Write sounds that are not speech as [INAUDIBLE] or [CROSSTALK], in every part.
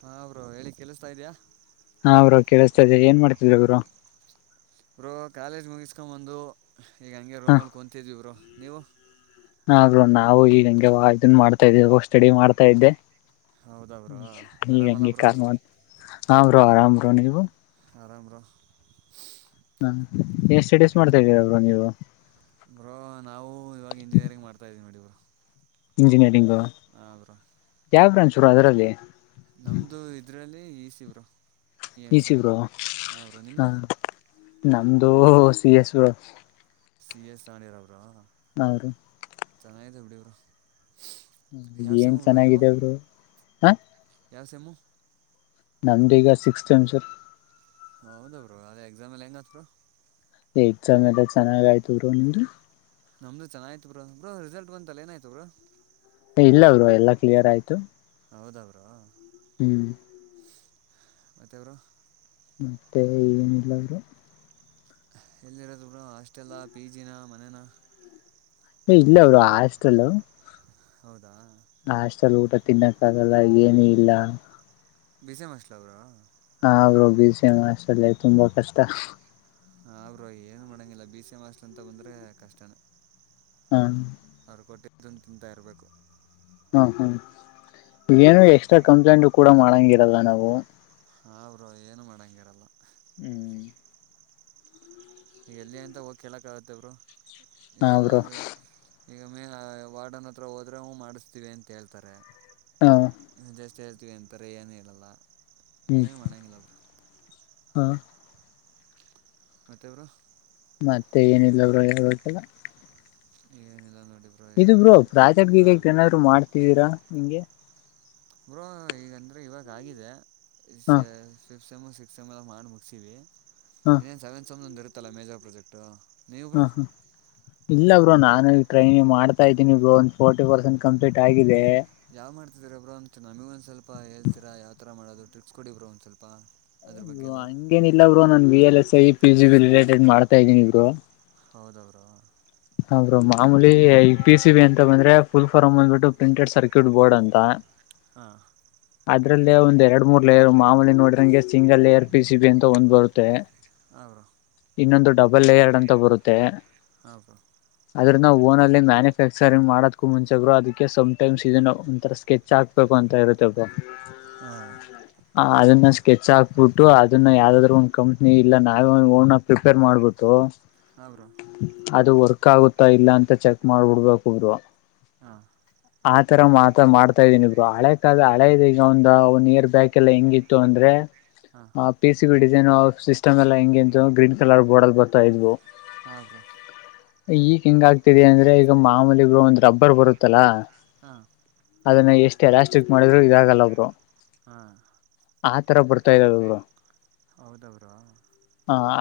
ಹಾ ಬ್ರೋ ಹೇಳಿ ಕೆಲ್ಸ್ತಾ ಇದಯ ಹಾ ಬ್ರೋ ಕೇಳಿಸ್ತಾ ಇದೆ ಏನ್ ಮಾಡ್ತಿದಿಯಾ ಬ್ರೋ ಬ್ರೋ ಕಾಲೇಜ್ ಮುಗಿಸ್ಕೊಂಡ ಬಂದು ಈಗ ಹಂಗೆ ಹ ರೋಮಲ್ಲಿ ಕುಂತಿದ್ವಿ ಬ್ರೋ ನೀವು ಹಾಗೂ ನಾವು ಈಗ ಹಂಗೆ ವಾಕಿಂಗ್ ಮಾಡ್ತಾ ಇದ್ದೀವಿ ಸ್ಟಡಿ ಮಾಡ್ತಾ ಇದ್ದೆ ಹೌದಾ ಬ್ರೋ ಆರಾಮಲ್ಲ ಹಗಗೆ ಬ್ರೋ ಕ ಹಾ ಬ್ರೋ ಆರಾಮ್ ಬ್ರೋ ನೀವು ಆರಾಮ ಬ್ರೋ ಹ್ಮ ಏನ್ ಸ್ಟಡೀಸ್ ಮಾಡ್ತಾ ಇದೀರ ಬ್ರೋ ನೀವು ಬ್ರೋ ನಾವು ಇವಾಗ ಇಂಜಿನಿಯರಿಂಗ್ ಮಾಡ್ತಾ ಇದೀವಿ ನೋಡಿ ಬ್ರೋ ಇಂಜಿನಿಯರಿಂಗೂ. ಹಾ ಬ್ರೋ ಬ್ರೋ ಎದರಲ್ಲಿ ನಮ್ದು ಇದ್ರಲ್ಲಿ ಈ C bro E N C EC bro ಹಾಂ ಬ್ರೋ ಹಾ ನಿಮ್ಮದು ನಮ್ದು C S bro C S ನೀವುರಾ ಅವರು ಚೆನ್ನಾಗಿದೆ ಬಿಡಿ ಬ್ರೋ ಯಾವ ಏನ್ ಸೆಮ್ಮು ಬ್ರೋ ನೀವು ಚೆನ್ನಾಗಿದೆ ಬ್ರೋ ಯಾವ ಸೇಮ್ ನಮ್ದು ಈಗ ಸಿಕ್ಸ್ ಸೇಮ್ ಹೌದಾ ಬ್ರೋ ಅದೇ ಎಕ್ಸಾಮ ಎಲ್ಲ ಹೆಂಗ್ ಆತ್ ಬ್ರೋ ಎಕ್ಸಾಮ್ ಎಲ್ಲ ಚೆನ್ನಾಗ್ ಆಯ್ತ ಬ್ರೋ ನಿಮ್ದು ನಮ್ದು ಚೆನ್ನಾಗ್ ಆಯ್ತು ಬ್ರೋ ರಿಸಲ್ಟ್ ಬಂತಲ್ಲ ಏನಾಯ್ತ ಬ್ರೋ ಇಲ್ಲ ಬ್ರೋ ಎಲ್ಲಾ ಕ್ಲಿಯರ್ ಆಯ್ತು ಹೌದಾ ಬ್ರೋ ಹ್ಮ್ ಮತ್ತೆ ಬ್ರೋ ಮತ್ತೆ ಏನಿಲ್ಲಾ ಬ್ರೋ ಎಲ್ಲಿರೋದು ಬ್ರೋ ಹಾಸ್ಟೆಲ್ಲಾ ಪಿ ಜಿ ನಾ ಮನೇನಾ ಏ ಇಲ್ಲ ಬ್ರೋ ಹಾಸ್ಟೆಲು ಹೌದಾ ಹಾಸ್ಟೆಲ್ ಊಟ ತಿನ್ನಕ್ಕ ಆಗಲ್ಲ ಏನ ಇಲ್ಲ ಬಿಸಿಎಂ ಹಾಸ್ಟೆಲ್ ಬ್ರೋ ಹಾ bro B C M hostel ತುಂಬಾ ಕಷ್ಟ ಹಾ ಬ್ರೋ ಏನುೂ ಮಾಡೋಂಗಿಲ್ಲ ಬಿ ಸಿ ಎಂ ಹಾಸ್ಟೆಲ್ ಅಂತ ಬಂದರೆೆ ಕಷ್ಟನೇ ಹ್ಮ ಕೊಟಾಂಗ್ಅಂತ ತಿಂತಾ ಇರ್ಬೇಕು ಹ್ಮ ಹ್ಮ್ ಏನು ಎಕ್ಸ್ಟ್ರಾ ಕಂಪ್ಲೇಂಟ್ ಕೂಡ ಮಾಡಂಗಿರಲ್ಲ ನಾವು ಹರು ಏನು ಮಾಡಂಗಿರಲ್ಲ ಹ್ಮ್ ಎಲ್ಲಿ ಎಂತ ಹೋಗ್ ಕೇಳಕ್ ಆಗತ್ತೆಬ್ರು ನ್ರೋ ಈಗ ಮೇ ವಾರ್ಡನ್ ಹತ್ರ ಹೋದ್ರೊ ಮಾಡಿಸ್ತೀವಿ ಅಂತ ಹೇಳ್ತಾರೆ ಹ ಜಸ್ಟ್ ಅಷ್ಟ ಹೇಳ್ತೀವಿ ಅಂತಾರೆ ಏನು ಹೇಳಲ್ಲ ಹ್ಮ್ ಏನು ಮಾಡೋಂಗಿಲ್ಲ ಅವರು ಹ ಮತ್ತೆವರು ಮತ್ತೆ ಏನಿಲ್ಲ ಬರು ಹಳ್ಬೇಕಲ್ಲ ಏನಿಲ್ಲ ನೋಡಿ ಇದು ಹೇಳ್ಬೇಕು ಬ್ರೋ ನೀವೇ ಪ್ರಾಜೆಕ್ಟ್ ಗೀಗ ಹಾಂ ಏನಾದ್ರು ಮಾಡ್ತಿದ್ದೀರಾ ನಿಂಗೆ ಬ್ರೋ ಈಗಂದ್ರೆ ಇವಾಗ ಆಗಿದೆ ಹ ಫ್ ಸೆಮ್ ಸಿಕ್ಸ್ತ್ ಎಮ ಎಲ್ಲ ಮಾಡಿ ಮುಗಗ್ಿಸೀವಿ ಹ ಇನ್ನೇನು ಸೆವೆಂತ್ ಎಮ್ನೊಂದು ಇರುತ್ತಲ್ಲ ಮೇಜರ್ ಪ್ರಾಜೆಟು ಹಾ ಹಾ ಇಲ್ಲ ಇ ನಾನು ಟ್ರೈನಿ ಮಾಡ್ತ ಇದೀನಿ ಬರು ಒಂದು ಫೋರ್ಿ ಪರ್ಸೆಂಟ್ ಕಂಪ್ಲೀಟ್ ಆಗಿದೆ ಯಾವ್ ಮಾಡ್ಿದ್ರ ಬ್ರೋ ಒ ನಮಗ ಒಂದ ಸ್ಲ್ಪ ಹೇಳ್ತೀರ ಯಾವ್ರ ಮಾಡೋದು ಟ್ರಿಪ್ಸ್ ಕೊಡಿ ಬ್ರೋ ಒಂದ ಸ್ವಲ್ಪ ಅದ್ರ ಬಗ್ಗೆ ರು ಎಲ್ಲ ಹಂಗೇನ ಇಿಲ್ಲ ಬರು ನನ್ B L S I P G B related ಮಾಡ್ತಾ ಇದ್ದೀನಿ ಇಬ್ರು ಹೌದ ಅವರು ಹೌ್ರ ಮಾಮೂಲಿ ಈ ಪಿ ಸಿ ಬಿ ಅಂತ ಬಂದ್ರೆ ಫುಲ್ ಫಾರ್ಮ್ ಅಂದಬಿಟ್ಟು ಪ್ರಿಂಟೆಡ್ ಸರ್ಕ್ಯೂಟ್ ಬೋರ್ಡ್ ಅಂತ ಹಾ ಅದ್ರಲ್ಲೇ ಒಂದ್ ಎರಡ್ ಮೂರ್ ಲೇಯರ್ ಮಾಮೂಲಿ ನೋಡ್ರಂಗೆ single layer P C B ಅಂತ ಒಂದ್ ಬರುತ್ತೆ ಹಾಂ ಬ್ರೋ ಇನ್ನೊಂದು ಡಬಲ್ ಲೇಯರ್ಡ್ ಅಂತ ಬರುತ್ತೆ ಹಾಂ ಬ್ರೋ ಅದ್ರ ನಾವು ಓನ ಅಲ್ಲಿ ಮ್ಯಾನುಫ್ಯಾಕ್ಚರಿಂಗ್ ಮಾಡದಕೂ ಮುಂಚೆ್ರು ಅದಕ್ಕೆ ಸಮ್ಟೈಮ್ಸ್ ಇದನ್ನು ಒಂಥರ ಸ್ಕೆಚ್ ಹಾಕ್ಬೇಕು ಬಂತ ಇರುತ್ತೆ ಹಾ ಆ ಅದನ್ನ ಸ್ಕೆಚ್ ಹಾಕ್ಬಿಟ್ಟು ಅದನ್ನ ಯಾವ್ದಾದ್ರು ಒಂದ್ ಕಂಪ್ನಿ ಇಲ್ಲ ನಾವೇ ಓ ಪ್ರಿಪೇರ್ ಮಾಡ್ಬಿಟ್ಟು ಹೌ್ರ ಅದು ವರ್ಕ್ ಆಗುತ್ತಾ ಇಲ್ಲ ಅಂತ ಚೆಕ್ ಮಾಡ್ಬಿಡ್ಬೇಕ ಹುದ್ರು ಹಾ ಆತರ ಮಾತ ಮಾಡ್ತಾ ಇದ್ದೀನಿ ಇಬ್ರು ಹಳೆ ಕಾದ ಹಳೆ ಇದೆ ಈಗ ಒಂದ ಒಂದ್ ಇಯರ್ ಬ್ಯಾಕ್ ಎಲ್ಲ ಹೆಂಗಿತ್ತು ಅಂದ್ರೆ ಹಾಂ ಆ P C B design system ಎಲ್ಲಾ ಹೆಂಗಗೆಂತ ಗ್ರೀನ್ ಕಲರ್ ಬೋರ್ ಅಲ್ ಬರ್ತಾ ಇದ್ವು ಹದು ಈಗ ಹಿಂಗ ಆಗ್ತಿದೆ ಅಂದ್ರೆ ಈಗ ಮಾಮೂಲಿಗ ಒಂದ್ ರಬ್ಬರ್ ಬರುತ್ತಲ್ಲಾ ಹಾ ಅದನ್ನ ಎಷ್ಟು ಎಲಾಸ್ಟಿಕ್ ಮಾಡಿದ್ರು ಇದಾಗಲ್ಲ ಒಬ್ರು ಹ್ಮ ಆ ತರ ಬರ್ತಾ ಇದಾವ ಅವರು ಹೌದವ್ರ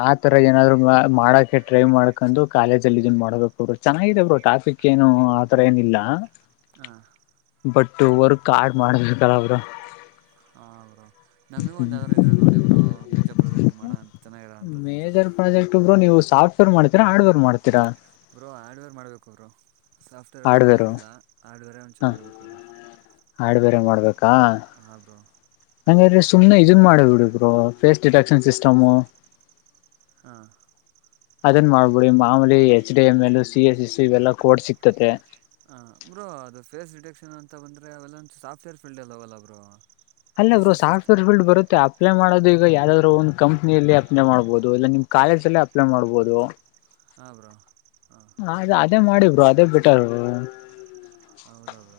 ಆ ತರ ಏನಾದ್ರು ಮಾಡಕೆ ಟ್ರೈ ಮಾಡ್ಕೊಂಡು ಕಾಲೇಜ ಇದನ್ ಮಾಡ್ಬೇಕುರು ಚೆನ್ನಾಗಿದೆ ಅವರು ಟಾಫಿಕ್ ಏನು ಆ ತರ ಏನಿಲ್ಲ ಹ ಬಟ್ ಹೊರ್ ಕಾರ್ಡ್ ಮಾಡಬೇಕತಲ್ಲ ಅವರು ಹ ಬ್ರೋ ನಮಗ ಒಂದಂದು ಯಾರರು ಇದ್ರೆ ನೋಡಿ ಬರುೋ ಮೇಜಾ ಪ್ರಾಜೆಕ್ಟ್ ಮಾಡೋ ಅಂತ ಚೆನ್ನಾಗಿರೋ ಅಂಥದ್ದು ಒಂಚೂರು ಮೇಜರ್ ಪ್ರಾಜೆಕ್ಟ್ ಒಬ್ರು ನೀವು ಸಾಫ್ಟ್ವೇರ್ ಮಾಡ್ತೀರಾ ಹಾರ್ಡ್ವೇರ್ ಮಾಡ್ತೀರಾ ಬರುೋ ಹಾರ್ಡ್ವೇರ್ ಮಾಡ್ಬೇಕು ಅವರು ಸಾಫ್ಟ್ವೇರ್ಲ್ಲ ಹಾರ್ಡ್ವೇರು ಮಾಡೋಂಗಿಲ್ಲ ಹಾರ್ಡ್ವೇರೇ ಒಂಚ ಮಾಡ್ಬೇಕು ಅವರು ಆಾಡು ಬೇರೆ ಮಾಡ್ಬೇಕಾ ಹಂಗ್ರೀ ಸುಮನೆ ಇದನ್ ಮಾಡ ಬಿಡುಬರು ಫೇಸ್ ಡಿಟಕ್ಷನ್ ಸಿಸ್ಟಮು ಹಾ ಅದನ್ ಮಾಡ್ಬಿಡಿ ಮಾಮೂಲಿ H D M L C S S ಇವೆಲ್ಲಾ ಕೋಡ್ಸ್ ಸಿಗ್ತತೆ ಹ ಬ್ರೋ ಅದು ಫೇಸ್ ರಿಟಕ್ಷನ್ ಅಂತ ಬಂದ್ರೆ ಅವೆಲ್ಲ ಸಾಫ್ಟ್ವೇರ್ ಫೀಲ್ಡ್ ಅಲ್ಲ ಅವಲ್ಲ ಬ್ರೋ ಅಲ್ಲ ಬ್ರೋ ಜಸ್ಟ್ ಸಿಸ್ಟ್ ಸಾಫ್ಟ್ವೇರ್ ಫೀಲ್ಡ್ ಬರುತ್ತೆ ಅಪ್ಲೈ ಮಾಡೋದು ಈಗ ಯಾವ್ದಾದ್ರು ಒಂದ್ ಕಂಪ್ನಿಯಲ್ಲಿ ಅಪ್ಲೈ ಮಾಡ್ಬಹುದು ಇಲ್ಲ ನಿಮ್ ಕಾಲೇಜ ಅಲ್ಲೇ ಅಪ್ಲೈ ಮಾಡ್ಬಹುದು ಹಾ ಬ್ರೋ ಹಾಂ ಅದ ಅದೇ ಮಾಡಿ ಭ್ರೂ ಅದೇ ಬಿಟರ್ ಹೌದೌದ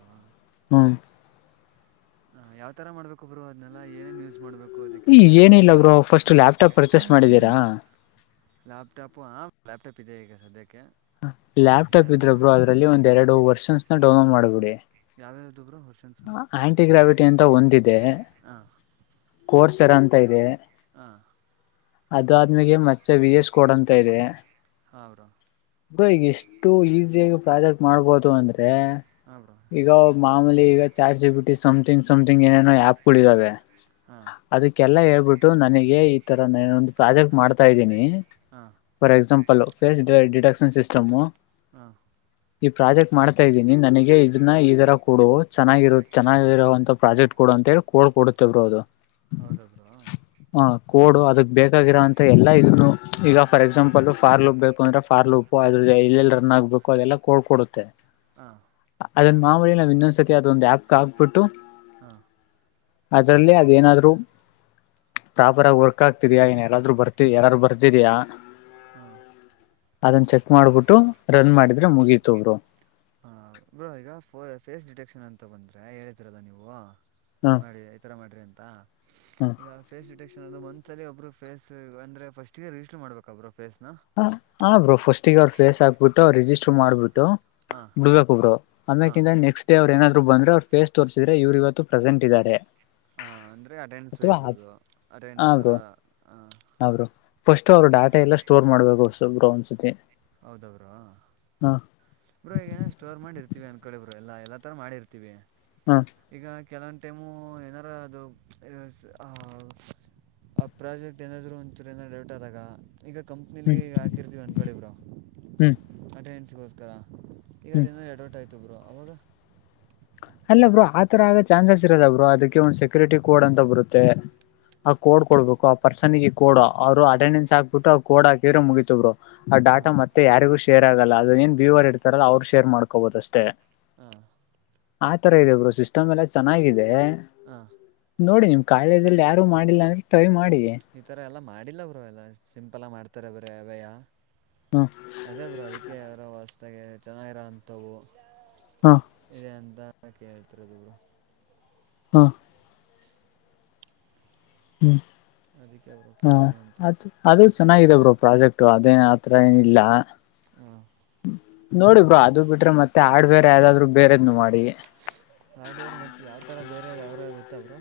ಹ ಯಾವ ತರ ಮಾಡ್ಬೇಕುೊಬ್ರು ಅದ್ನೆಲ್ಲ ಏನೇನ್ಯೂಸ್ ಮಾಡ್ಬೇಕು ಈ ಏನಿಲ್ಲ ಭ್ರೂ ಫಸ್ಟ್ ಲ್ಯಾಪ್ಟಾಪ್ ಪರ್ಚೇಸ್ ಮಾಡಿದೀರಾ ಲೈಪ ಪಿಜೆಗೆಗರ್ೇಕ ಲ್ಯಾಪ್ಟಾಪ್ ಇದ್ರ ಭ್ರೂ ಅದ್ರಲ್ಲಿ ಒಂದ್ ಎರಡು ವರ್ಷನ್ಸ್ನ ಡೌನ್ಲೋಡ್ ಮಾಡ್ಬಿಡಿ ಯಾವ್ದೇ ಆಂಟಿಗ್ರಾವಿಟಿ ಅಂತ ಒಂದಿದೆ ಹಾಂ ಕೋರ್ಸರ ಅಂತ ಇದೆ ಹಾ ಅದು ಆದ್ಮಗೆ ಮತ್ತೆ ವಿ ಎಸ್ ಕೊಡಂತ ಇದೆ ಹೌರ ಇ್ರ ಈಗ ಎಷ್ಟು ಈಸಿಯಾಗಿ ಪ್ರಾಜೆಕ್ಟ್ ಮಾಡ್ಬೋದು ಅಂದ್ರೆ ಹಾಂ ಬ್ರೋ ಈಗ ಮಾಮೂಲಿ ಈಗ ಚಾಟಪಿಟಿ ಸಮಥಿಂಗ್ ಸಮಥಿಂಗ್ ಏನೇನೋ ಆಪ್ಗಳುಗಳ ಇದಾವೆ ಹಾಂ ಅದಕ್ಕೆಲ್ಲ ಹೇಳ್ಬಿಟ್ಟು ನನಗೆ ಈ ತರ ನಾನೊಂದು ಪ್ರಾಜೆಕ್ಟ್ ಮಾಡ್ತಾ ಇದ್ದೀನಿ ಹಾಂ ಫಾರ್ ಎಕ್ಸಾಮಂಪಲ್ ಫೇಸ್ ಡಿಡಕ್ಷನ್ ಸಿಸಟ್ ಹ ಈ ಪ್ರಾಜೆಕ್ಟ್ ಮಾಡ್ತಾ ಇದ್ದೀನಿ ನನಗೆ ಇದನ್ನ ಈ ತರ ಕೊಡು ಚೆನ್ನಾಗಿರು ಚೆನ್ನಾಗಿರರುವಂತ ಪ್ರಾಜೆಕ್ಟ್ ಕೊಡ ಅಂತ ಹೇಳಿ ಕೋಡ್ ಕೊಡುತ್ತೇವ್ರೋ ಅದು ಹೌದಾದರು ಹ ಕೋಡು ಅದಕ್ ಬೇಕಾಗಿೋಂತ ಎಲ್ಲ ಇದನು ಈಗ ಫಾರ್ ಎಕ್ಸಾಂಪಲ್ ಫಾರ್ಲು ಉಪ್ ಬೇಕು ಅಂದ್ರೆ ಫಾರ್ಲ್ ಉಪ್ಪು ಅ್ರ ಎೆಲ್ಲಿ ರನ್ ಆಗ್ಬೇಕು ಅದೆಲ್ಲ ಕಡ್ಕ ಕೊಡುತ್ತೆ ಅದನ್ ಮಾಮೂಲಿ ನಾವವು ಇನ್ನೊಂದ್ಸತಿ ಅದೊಂದು ಆಪ್ ಹಾಕ್ಬಿಟ್ಟು. ಹಾ. ಅದ್ರಲ್ಲಿ ಅದೇನಾದ್ರು. ಪ್ರಾಪರ್ ಆಗಿ ವರ್ಕ್ ಆಗ್ತಿದಯಾ ಏನ್ ಯಾರಾದ್ರರು ಬರ್ತಿ ಯಾರಾದರು ಬರ್ತಿದಯಾ. ಹಾ. ಅದನ್ನ ಚೆಕ್ ಮಾಡ್ಬಿಟ್ಟು ರನ್ ಮಾಡಿದ್ರೆ ಮುಗೀತೋಗರು. ಹಾಂ ಬ್ರೋ ಈಗ ಫೋ ಫೇಸ್ ಡಿಟೆಕ್ಷನ್ ಅಂತ ಬಂದರೆ ಹೇಳತಿೀರಲ್ಲ ನೀವು. ಹ್ಮ ಮಾಡಿ ಈ ತರ ಮಾಡ್ರಿ ಅಂತ ಈಗ ಹ್ಮ ಫೇಸ್ ಡಿಟೆಕ್ಷನ್ ಅ. ಒಬ್ರು ಫೇಸ್ ಅಂದ್ರೆ ಫಸ್ಟ್ ರಿಸ್ಟರ್ ಮಾಡ್ಬೇಕಬ್ರು ಹ ಹಾ ಬ್ರೋ ಫಸ್ಟಿಗೆ ಅವ್ರ ಫೇಸ್ ಆಗ್ಬಿಟ್ಟು. ರು ರಿಜಿಸ್ಟರ್ ಹಾಂ ಮಾಡ್ಬಿಟ್ಟು ಹಾಂ ಬಿಡ್ಬೇಕುಬ್ರು ಹಾಂ ಅದಕ್ಕಿಂತ ನೆಕ್ಸ್ಟಡೇವ್ರು ಏನಾದ್ರು. ಅವ ಬಂದ್ರ ಅವ್ರ ಫೇಸ್ ತೋರಿಸಿದ್ರೆ ಇವರು ಇವತ್ತು ಪ್ರೆಸೆಂಟ್ ಇದಾರೆ. ಹಾ ಅಂದರೆ ಅಟೆಂಡೆನ್ಸ್ ವೈಸ್ ಅದು ಹಾ ಅಟೆಂಡೆನ್ಸ್ ಥರ ಬ್ರೋ ಹ. ಹ ಬ್ರೋ ಫಸ್ಟ್ ಅವರು ಡಾಟಾ ಎಲ್ಲ ಸ್ಟೋರ್ ಮಾಡ್ಬೇಕು ಸಬ್ರು ಒಂದ್ಸತಿ. ಹೌದ್ರಾ ಹ ಬ್ರೋ ಈಗನ ಸ್ಟೋರ್ ಮಾಡಿರ್ತೀವಿ ಅನ್ಕಳ. ಎಲ್ಲಾ ಎಲ್ಲಾ ತರ ಮಾಡಿರ್ತಿವಿ. ಹಾ. ಕೆಲವೊಂದು ಟೈಮು ಏನಾರ ಅದು. ಆ ಪ್ರಾಜೆಕ್ಟ್ ಏನಾದ್ರು ಒಂರ ಏನ ಡೌಟ್ ಆದಾಗ ಈಗ ಹ್ಮ್ ಕಂಪ್ನಿಲಿಗ ಹಾಕಿರ್ತಿೀವಿ ಅನ್ಕೊಳ್ಳಿ ಬ್ರರು. ಹ್ಮ್. ಟ್ರೈನ್ಸ್ಗೋಸ್ಕರ ಈಗ ಹ್ಮ್ ಏನ ಎರಡವರ್ಟ್ ಆಯ್ತು ಬರು ಆವಾಗ. ಅಲ್ಲ ಬ್ರೋ ಆ ತರ ಆಗ ಚಾನ್ಸಸ್ ಇರದ ಬ್ರರು ಅದಕ್ಕೆ ಒಂದ್ ಸೆಕ್ಯೂರಿಟಿ ಕೋಡ್ ಅಂತ ಬರುತ್ತೆ. ಆ ಕೋಡ್ ಕೊಡ್ಬೇಕು ಆ ಪರ್ಸನ್ಗೆ ಕೋಡ್ ಅವರು ಅಟೆಂಡೆನ್ಸ್ ಹಾಕ್ಬಿಟ್ಟು ಆ ಕೋಡ್ ಹಾಕಿರೆ ಮುಗಿತವ್ರು. ಡಾಟಾ ಹಾಂ ಮತ್ತೆ ಯಾರಿಗೂ ಶೇರ್ ಆಗಲ್ಲ ಅದು ಏನ್ ವ್ಯೂವರ್ ಇರ್ತಾರಲ್ಲ ಅವ್ರು ಶೇರ್ ಮಾಡ್ಕೋಬಹುದು ಅಷ್ಟೇ. ಹಾಂ ಆತರ ಇದೆ ಭ್ರೂ ಸಿಸ್ಟಮ್ ಎಲ್ಲ ಚೆನ್ನಾಗಿದೆ. ಹಾಂ ನೋಡಿ ನಿಮ್ ಕಾರ್ಯದಲ್ ಯಾರು ಮಾಡಿಲ್ಲ ಅಂದ್ರೆ ಟ್ರೈ ಮಾಡಿ. ಈ ಥರ ಎಲ್ಲ ಮಾಡಿಲ್ಲ ಬ್ರೋ ಅದ ಎಲ್ಲ ಸಿಂಪಲ ಮಾಡ್ತಾರೆ ಅದ್ರ [UNINTELLIGIBLE] ಹ ಅದೇ ಬ್ರೋ ಅದಿಕ್ಕೆ ಅವರ ವಸ್ತಾಗೆ ಚೆನ್ನಾಗಿರೋಂಥವು. ಹ ಇದೆ ಎಂತ ಕೇಳ್ತರೆ [UNINTELLIGIBLE] ಹ ಹ್ಮ್ ಅದಕ್ಕೆ ಬ್ರೋ ಹ ಕೇಳಣ ಅಂತ. ಅದು ಅದು ಚೆನ್ನಾಗಿದೆ ಬ್ರೋ ಪ್ರಾಜೆಕ್ಟ್ ಅದೇನ್ ಆತರ ಏನಿಲ್ಲ. ಹ್ಮ್ ನೋಡಿ ಬ್ರೋ ಅದು ಬಿಟ್ರೆ ಮತ್ತೆ ಹಾರ್ಡ್ ವೇರ್ ಯಾವ್ದಾದ್ರು ಬೇರೆದ್ನು ಮಾಡಿ. ಹಾರ್ಡ್ವೇರ್ ಮತ್ತು ಯಾವ ಥರ ಬೇರೆ ಯಾವರ ಗೊತ್ತ ಬ್ರೋ.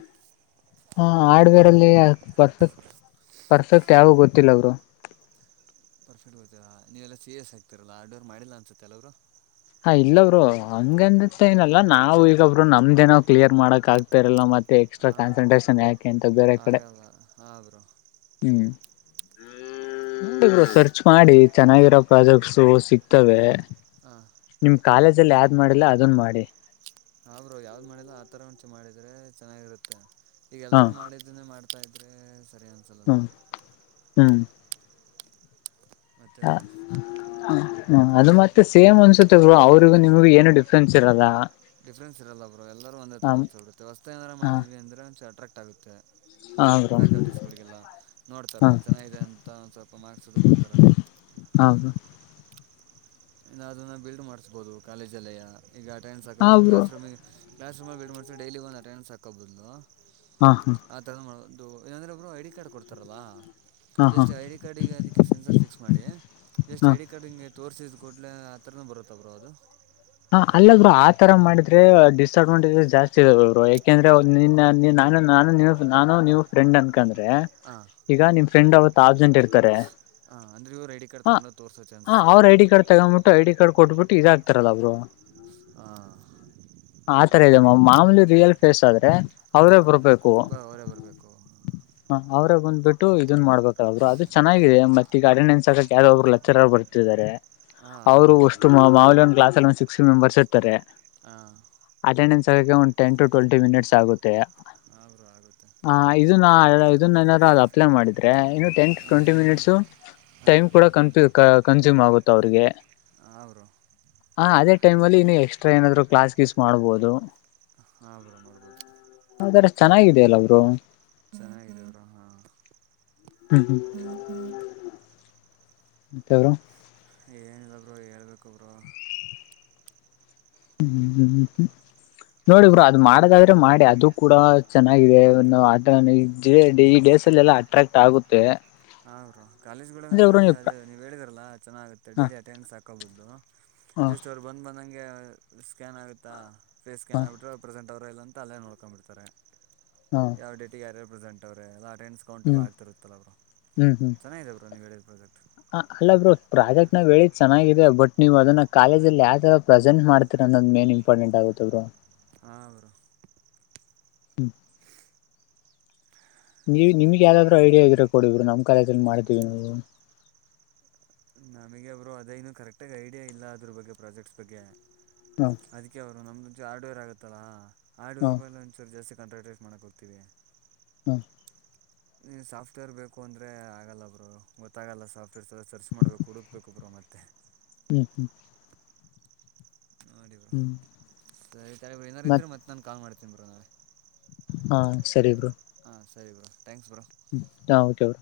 ಹಾರ್ಡ್ವೆರಲ್ಲಿ ಪರ್ಫೆಕ್ಟ್ ಪರ್ಫೆಕ್ಟ್ ಯಾವ್ದ್ ಗೊತ್ತಿಲ್ಲ ಬ್ರೋ. ಪರ್ಫೆಕ್ಟ್ ಗೊತ್ತಿಲ್ಲ ನೀವೆಲ್ಲ ಸೀ ಎಸ್ ಆಗ್ತಿರಲ್ಲ ಆ ಡೋರ್ ಮಾಡಿಲ್ಲ ಅನ್ಸುತ್ತೆ ಅಲ್ಲ ಬ್ರೋ ಹಾ ಇಲ್ಲ ಬ್ರೋ ಹಂಗಂದತ್ತ ಏನಲ್ಲಾ ನಾವಿಗ ಬ್ರೊ ನಮ್ದೇನೋ ಕ್ಲಿಯರ್ ಮಾಡಕ್ ಆಗ್ತರಲ್ಲ ಮ ಎಕ್ಸ್ಟ್ರಾ ಹಾಂ ಕಾನ್ಸಂಟ್ರೇಷನ್ ಯಾಕೆ ಅಂತ ಬೇರೆ ಕಡೆ ಆಗಲ್ಲ ಹಾಂ ಬ್ರೋ ಹ್ಮ್. ಬ್ರೋ ಸರ್ಚ್ ಮಾಡಿ ಚೆನ್ನಾಗಿರೋ ಪ್ರಾಜೆಕ್ಟ್ಸು ಸಿಗ್ತವೆ. ಹಾಂ ನಿಮ್ ಕಾಲೇಜಲ್ಲಿ ಯಾವ್ದ್ ಮಾಡಿಲ್ಲ ಅದುನ್ ಮಾಡಿ. ಹ ಬ್ರೋ ಯಾವ್ದ್ ಮಾಡಿಲ್ಲ ಆತರ ಉಂಚ ಮಾಡಿದ್ರೆ ಚೆನ್ನಾಗಿರುತ್ತೆ ಈಗ ಹಾ ಎಲ್ಲಾರೂ ಮಾಡಿದ್ದುನ್ನೇ ಮಾಡ್ ತ ಇದ್ರೆಸ್ ಹ್ಮ ಹ್ಮ್ ಮತ್ತೆ ಯಾ ಬ್ರೋ ಆ ಹ್ಮ ಅದು ಮತ್ತೆ ಸೇಮ್ ಅನ್ಸುತ್ತೆ ಬ್ರೋ ಅವ್ರಿಗು ನಿಮಗು ಏನು ಡಿಫ್ರೆನ್ಸ್ ಇರಲ್ಲ. ಡಿಫ್ರೆನ್ಸ್ ಇರಲ್ಲ ಬ್ರೋ ಎಲ್ಲರೂ ಒಂದೇ ಹ ಥರ ಅನ್ಸ್ ಬಿಡುತ್ತೆ ಹೊಸ್ತ್ ಏನಾರ ಹಾ ಮಾಡಿದ್ವಿ ಅಂದ್ರೆ ಒಂಚುರ್ ಅಟ್ರ್ಯಾಕ್ಟ್ ಆಗುತ್ತೆ. ಹಾ ಬ್ರೋ ಫ್ಯಾಕಲ್ಟೀಸ್ಗಳಿಗೆಲ್ಲ ನೋಡ್ತಾರೆ ಹಾ ಚೆನ್ನಾಗಿದೆ ಅಂತ ಒಂದು ಸ್ವಲ್ಪ ಮಾರ್ಕ್ಸದು ಕೊಡ್ತಾರೆ ಅವ್ರು. ಹ ಬ್ರೋ ಇನ್ನು ಅದನ್ನು ಬಿಲ್ಡ್ ಮಾಡ್ಸ್ಬೋದು ಕಾಲೇಜಲ್ಲೇಯ ಈಗ ಅಟೆಂಡೆನ್ಸ್ ಹಾ ಹಾಕೋದ್ ಬ್ರೋ ಕ್ಲಾಸ್ ರೂಮಿಗೆ ಕ್ಲಾಸ್ ರೂಮಲ್ಲಿ ಬಿಟ್ಟ ಮನುಷ್ಯನಿಗೆ ಡೈಲಿ ಒಂದು ಅಟೆಂಡೆನ್ಸ್ ಹಾಕೋಬದ್ಲು ಹಾ ಹಾ ಆ ಥರ ಮಾಡ್ಬೋದ್. ಅದು ಏನಂದ್ರೆ ಬ್ರೊ ಐ ಡಿ ಕಾರ್ಡ್ ಕೊಡ್ತಾರಲ್ಲಾ ಹಾ ಹಾ ಜಸ್ಟ್ ಐಡಿ ಕಾರ್ಡ್ ಈಗ ಅದಕ್ಕೆ ಸೆನ್ಸರ್ ಫಿಕ್ಸ್ ಮಾಡಿ ಜಸ್ಟ್ ಹಾ ಐ ಡಿ ಕಾರ್ಡ್ ಹಿಂಗೆ ತೋರ್ಸಿದ್ ಕೂಡ್ಲೆ ಆಥರನು ಬರುತ್ತ ಬ್ರೋ ಅದು. ಹಾ ಅಲ್ಲ ಬ್ರೋ ಆತರ ಮಾಡಿದ್ರೆ ಡಿಸ್ಅಡ್ವಾಂಟೇಜಸ್ ಜಾಸ್ತಿ ಇದೆ ಬ್ರೋ ಯಾಕೆಂದ್ರೆ ಅವ್ರ್ ನಿನ್ನ ನಿನ್ನ ನಾನ್ ನಾನು ನಿನು ನಾನು ನೀವು ಫ್ರೆಂಡ್ ಅನ್ಕಂದ್ರೆ ಹಾಂ ಈಗ ನಿಮ್ ಫ್ರೆಂಡ್ ಅವತ್ತು ಆಬ್ಸೆಂಟ್ ಇರ್ತಾರೆ. ಹಾಂ ಅಂದರೆ ಇವ್ರು ಐ ಡಿ ಕಾರ್ಡ್ ಹಾ ತಗೊಂಡು ತೋರಿಸೋ ಹ ಚಾನ್ಸಸ್ ಅವ್ರ ಇರುತ್ತೆ ಐ ಡಿ ಕಾರ್ಡ್ ತಗೊಂಡ್ಬಿಟ್ಟು ಐ ಡಿ ಕಾರ್ಡ್ ಕೊಟ್ಬಿಟ್ಟು ಇದಾಗ್ ತರಲ್ಲ ಬ್ರೋ. ಹಾ ಆತರ ಇದೆಮ ಮಾಮೂಲಿ ರಿಯಲ್ ಫೇಸ್ ಆದ್ರೆ ಅವರೇ ಹಾಂ ಬರ್ಬೇಕು ಬ ಅವರೇ ಬರಬೇಕು. ಬಿಟ್ಟು ಇದನ್ ಮಾಡ್ಬೇಕ್ ಆದ್ರು ಅದು ಚೆನ್ನಾಗಿದೆ ಮತ್ ಈಗ ಅಟೆಂಡೆನ್ಸ್ ಹಾಕಕ್ ಯಾರೊ ಒಬ್ರು ಲೆಚರರ್ ಬರ್ತಿದ್ದಾರೆ. ಹಾಂ ಅವ್ರು ಅದೇ ಬ್ರೋ ಅಷ್ಟು ಮಾ ಮಾಮೂಲಿ ಒಂದು ಕ್ಲಾಸಲ್ ಒಂದ್ ಸಿಕ್ಸ್ಟಿ ಮೆಂಬರ್ಸ್ ಇರ್ತಾರೆ. ಹಾ ಕರಿಯಕ್ಕೆ ಒಂದ್ ಟೆನ್ ಟು ಟ್ವೆಂಟಿ ಮಿನಿಟ್ಸ್ ಆಗುತ್ತೆ ಹಾಂ ಬ್ರೋ ಆಗುತ್ತೆ ಆ ಇದುನಾ ಇದನ್ನೆನಾದ್ರು ಅದ್ ಅಪ್ಲೈ ಮಾಡಿದ್ರೆ ಇನ್ನು ಟೆನ್ ಟು ಟ್ವೆಂಟಿ ಮಿನಿಟ್ ಹಾಂ ಟೈಮ್ ಕೂಡ ಕನ್ಫ್ಯೂ ಕನ್ಸ್ಯೂಮ್ ಆಗುತ್ ಅವ್ರಿಗೆ ಹಾಂ ಬ್ರೋ ಹ ಅದೇ ಟೈಮ್ ಅಲ್ಲಿ ಇನ್ನು ಎಕ್ಸ್ಟ್ರಾ ಏನಾದ್ರು ಕ್ಲಾಸ್ ಗೀಸ್ ಮಾಡ್ಬೋದು. ಹಾಂ ಬ್ರೋ ಮಾಡ್ಬೋದು ಆದರೆ ಅಷ್ ಚೆನ್ನಾಗಿದೆಯಲ್ಲ ಬ್ರೊ ಹ್ಮ್ ಹ್ಮ್ ಮತ್ತೆಗ್ರ ಏನಿಲ್ಲ ಬ್ರೋ ಹೇಳ್ಬೇಕು ಬ್ರೋ ಊ ಹ್ಮ್ ನೋಡಿ ಬ್ರೊ ಅದು ಮಾಡದಾದ್ರೆ ಮಾಡಿ ಅದು ಕೂಡ ಚೆನ್ನಾಗಿದೆ ಏನ್ ಅದನ್ ಜಿ ಐ ಡಿ ಗೆ ಸಲೆಲ್ಲ ಅಟ್ರಾಕ್ಟ್ ಆಗುತ್ತೆ. ಹಾ ಬ್ರೋ ಅಂದ್ರೆ ಕಾಲೇಜ್ಗಳಗೆಂದರೆ ಬ್ರೋ ಅದು ನೀವು ಹೇಳಿದರಲ್ಲ ಚೆನ್ನಾಗುತ್ತೆ ಹಾ ಡೈಲಿ ಅಟೆಂಡೆನ್ಸ್ ಹಾಕೋಬದ್ಲು. ಹಾ ಜಸ್ಟ್ ಅವರು ಬಂದಂಗೆ. [UNINTELLIGIBLE] ಹಗೆ ಸ್ಕ್ಯಾನ್ ಆಗುತ್ತಾ ಫೇಸ್ ಸ್ಕ್ಯಾನ್ ಹಾ ಆಗ್ಬಿಟ್ರೆ ಪ್ರೆಸೆಂಟ್ ಅವರು ಇಲ್ಲ ಅಂತ ಅಲ್ಲೇ ನೋಡ್ಕೊಂಡ್ಬಿಡ್ತಾರೆ. ಹಾ ಯಾವ ಡೇಟಿಗೆ ಯಾರಾರು ಪ್ರೆಸೆಂಟ್ ಅವ್ರೆ ಎಲ್ಲ ಅಟೆಂಡನ್ಸ್ ಕೌಂಟೆಲ್ಲ ಹ್ಮ್ ಆಗ್ತಾ ಇರುತ್ತಲ್ಲ ಬ್ರೋ. ಹ್ಮ್ ಹ್ಮ್ ಚೆನ್ನಾಗಿದೆ ಬ್ರೋ ನೀವು ಹೇಳಿದ ಪ್ರಾಜೆಕ್ಟ್ ಹ ಅಲ್ಲ ಬ್ರೋ ಪ್ರಾಜೆಕ್ಟ್ ನಾವ್ ಹೇಳಿದ ಚೆನ್ನಾಗೇ ಬಟ್ ನೀವು ಅದನ್ನ ಕಾಲೇಜಲ್ಲಿ ಯಾವ ತರ ಪ್ರೆಸೆಂಟ್ ಮಾಡ್ತೀರ. [UNINTELLIGIBLE] ಮೇನ್ ಇಂಪಾರ್ಟೆಂಟ್ ಆಗುತ್ತ ಬ್ರೋ. ಹಾ ಬ್ರೋ. ಹ್ಮ ನೀವ ನಿಮ್ಗೆ ಯಾವ್ದಾದ್ರು ಐಡಿಯಾ ಇದ್ರೆ ಕೊಡಿ ಬ್ರೋ ನಮ್ ಕಾಲೇಜುಲ್ಲಿ ಮಾಡ್ತೀವಿ ನಾವು. ನಮಗೆ ಬ್ರೋ ಅದೇನು ಕರೆಕ್ಟಾಗಿ ಐಡಿಯಾ ಇಲ್ಲ ಅದ್ರ ಬಗ್ಗೆ ಪ್ರಾಜೆಕ್ಟ್ಸ ಬಗ್ಗೆ ಹಾ ಅದಕ್ಕೆ ಅವರು ನಮ್ಮದು ನಮ್ದು ಹಾರ್ಡ್ವೇರ್ ಆಗುತ್ತಲ್ಲಾ ಹಾ ಹಾರ್ಡ್ವೇರ್ ಮೇಲೆ ಒಂಚರು ಜಾಸ್ತಿ ಕಾಂಟ್ರಾಟ್ರೆಟ್ ಮಾಡಕ್ ಹೋಗ್ತೀವಿ. ಹ್ಮ ನನಗೆ ಸಾಫ್ಟ್ವೇರ್ ಬೇಕು ಅಂದ್ರೆ ಆಗಲ್ಲ ಬ್ರೋ ಗೊತ್ತಾಗಲ್ಲ ಸಾಫ್ಟ್ವೇರ್ ಸಲ ಸರ್ಚ್ ಮಾಡ್ಬೇಕು. ಹುಡುಕಬೇಕು ಬ್ರೋ ಮತ್ತೆ. ಹ್ಮ್ ಹ್ಮ್ ನೋಡಿ ಬ್ರೋ ಹ್ಮ್ ಸರಿ ಬ್ರೋ ಏನಾದ್ರ ಇದ್ರೆ ಮತ್ ಮತ್ತೆ ನಾನು ಕಾಲ್ ಮಾಡ್ತೀನಿ ಬ್ರೋ ನಾಳೆ. ಹಾ ಸರಿ ಬ್ರೋ. ಹ ಸರಿ ಬ್ರೋ ಥ್ಯಾಂಕ್ಸ್ ಬ್ರೋ. ಹಾ ಓಕೆ ಬ್ರೋ.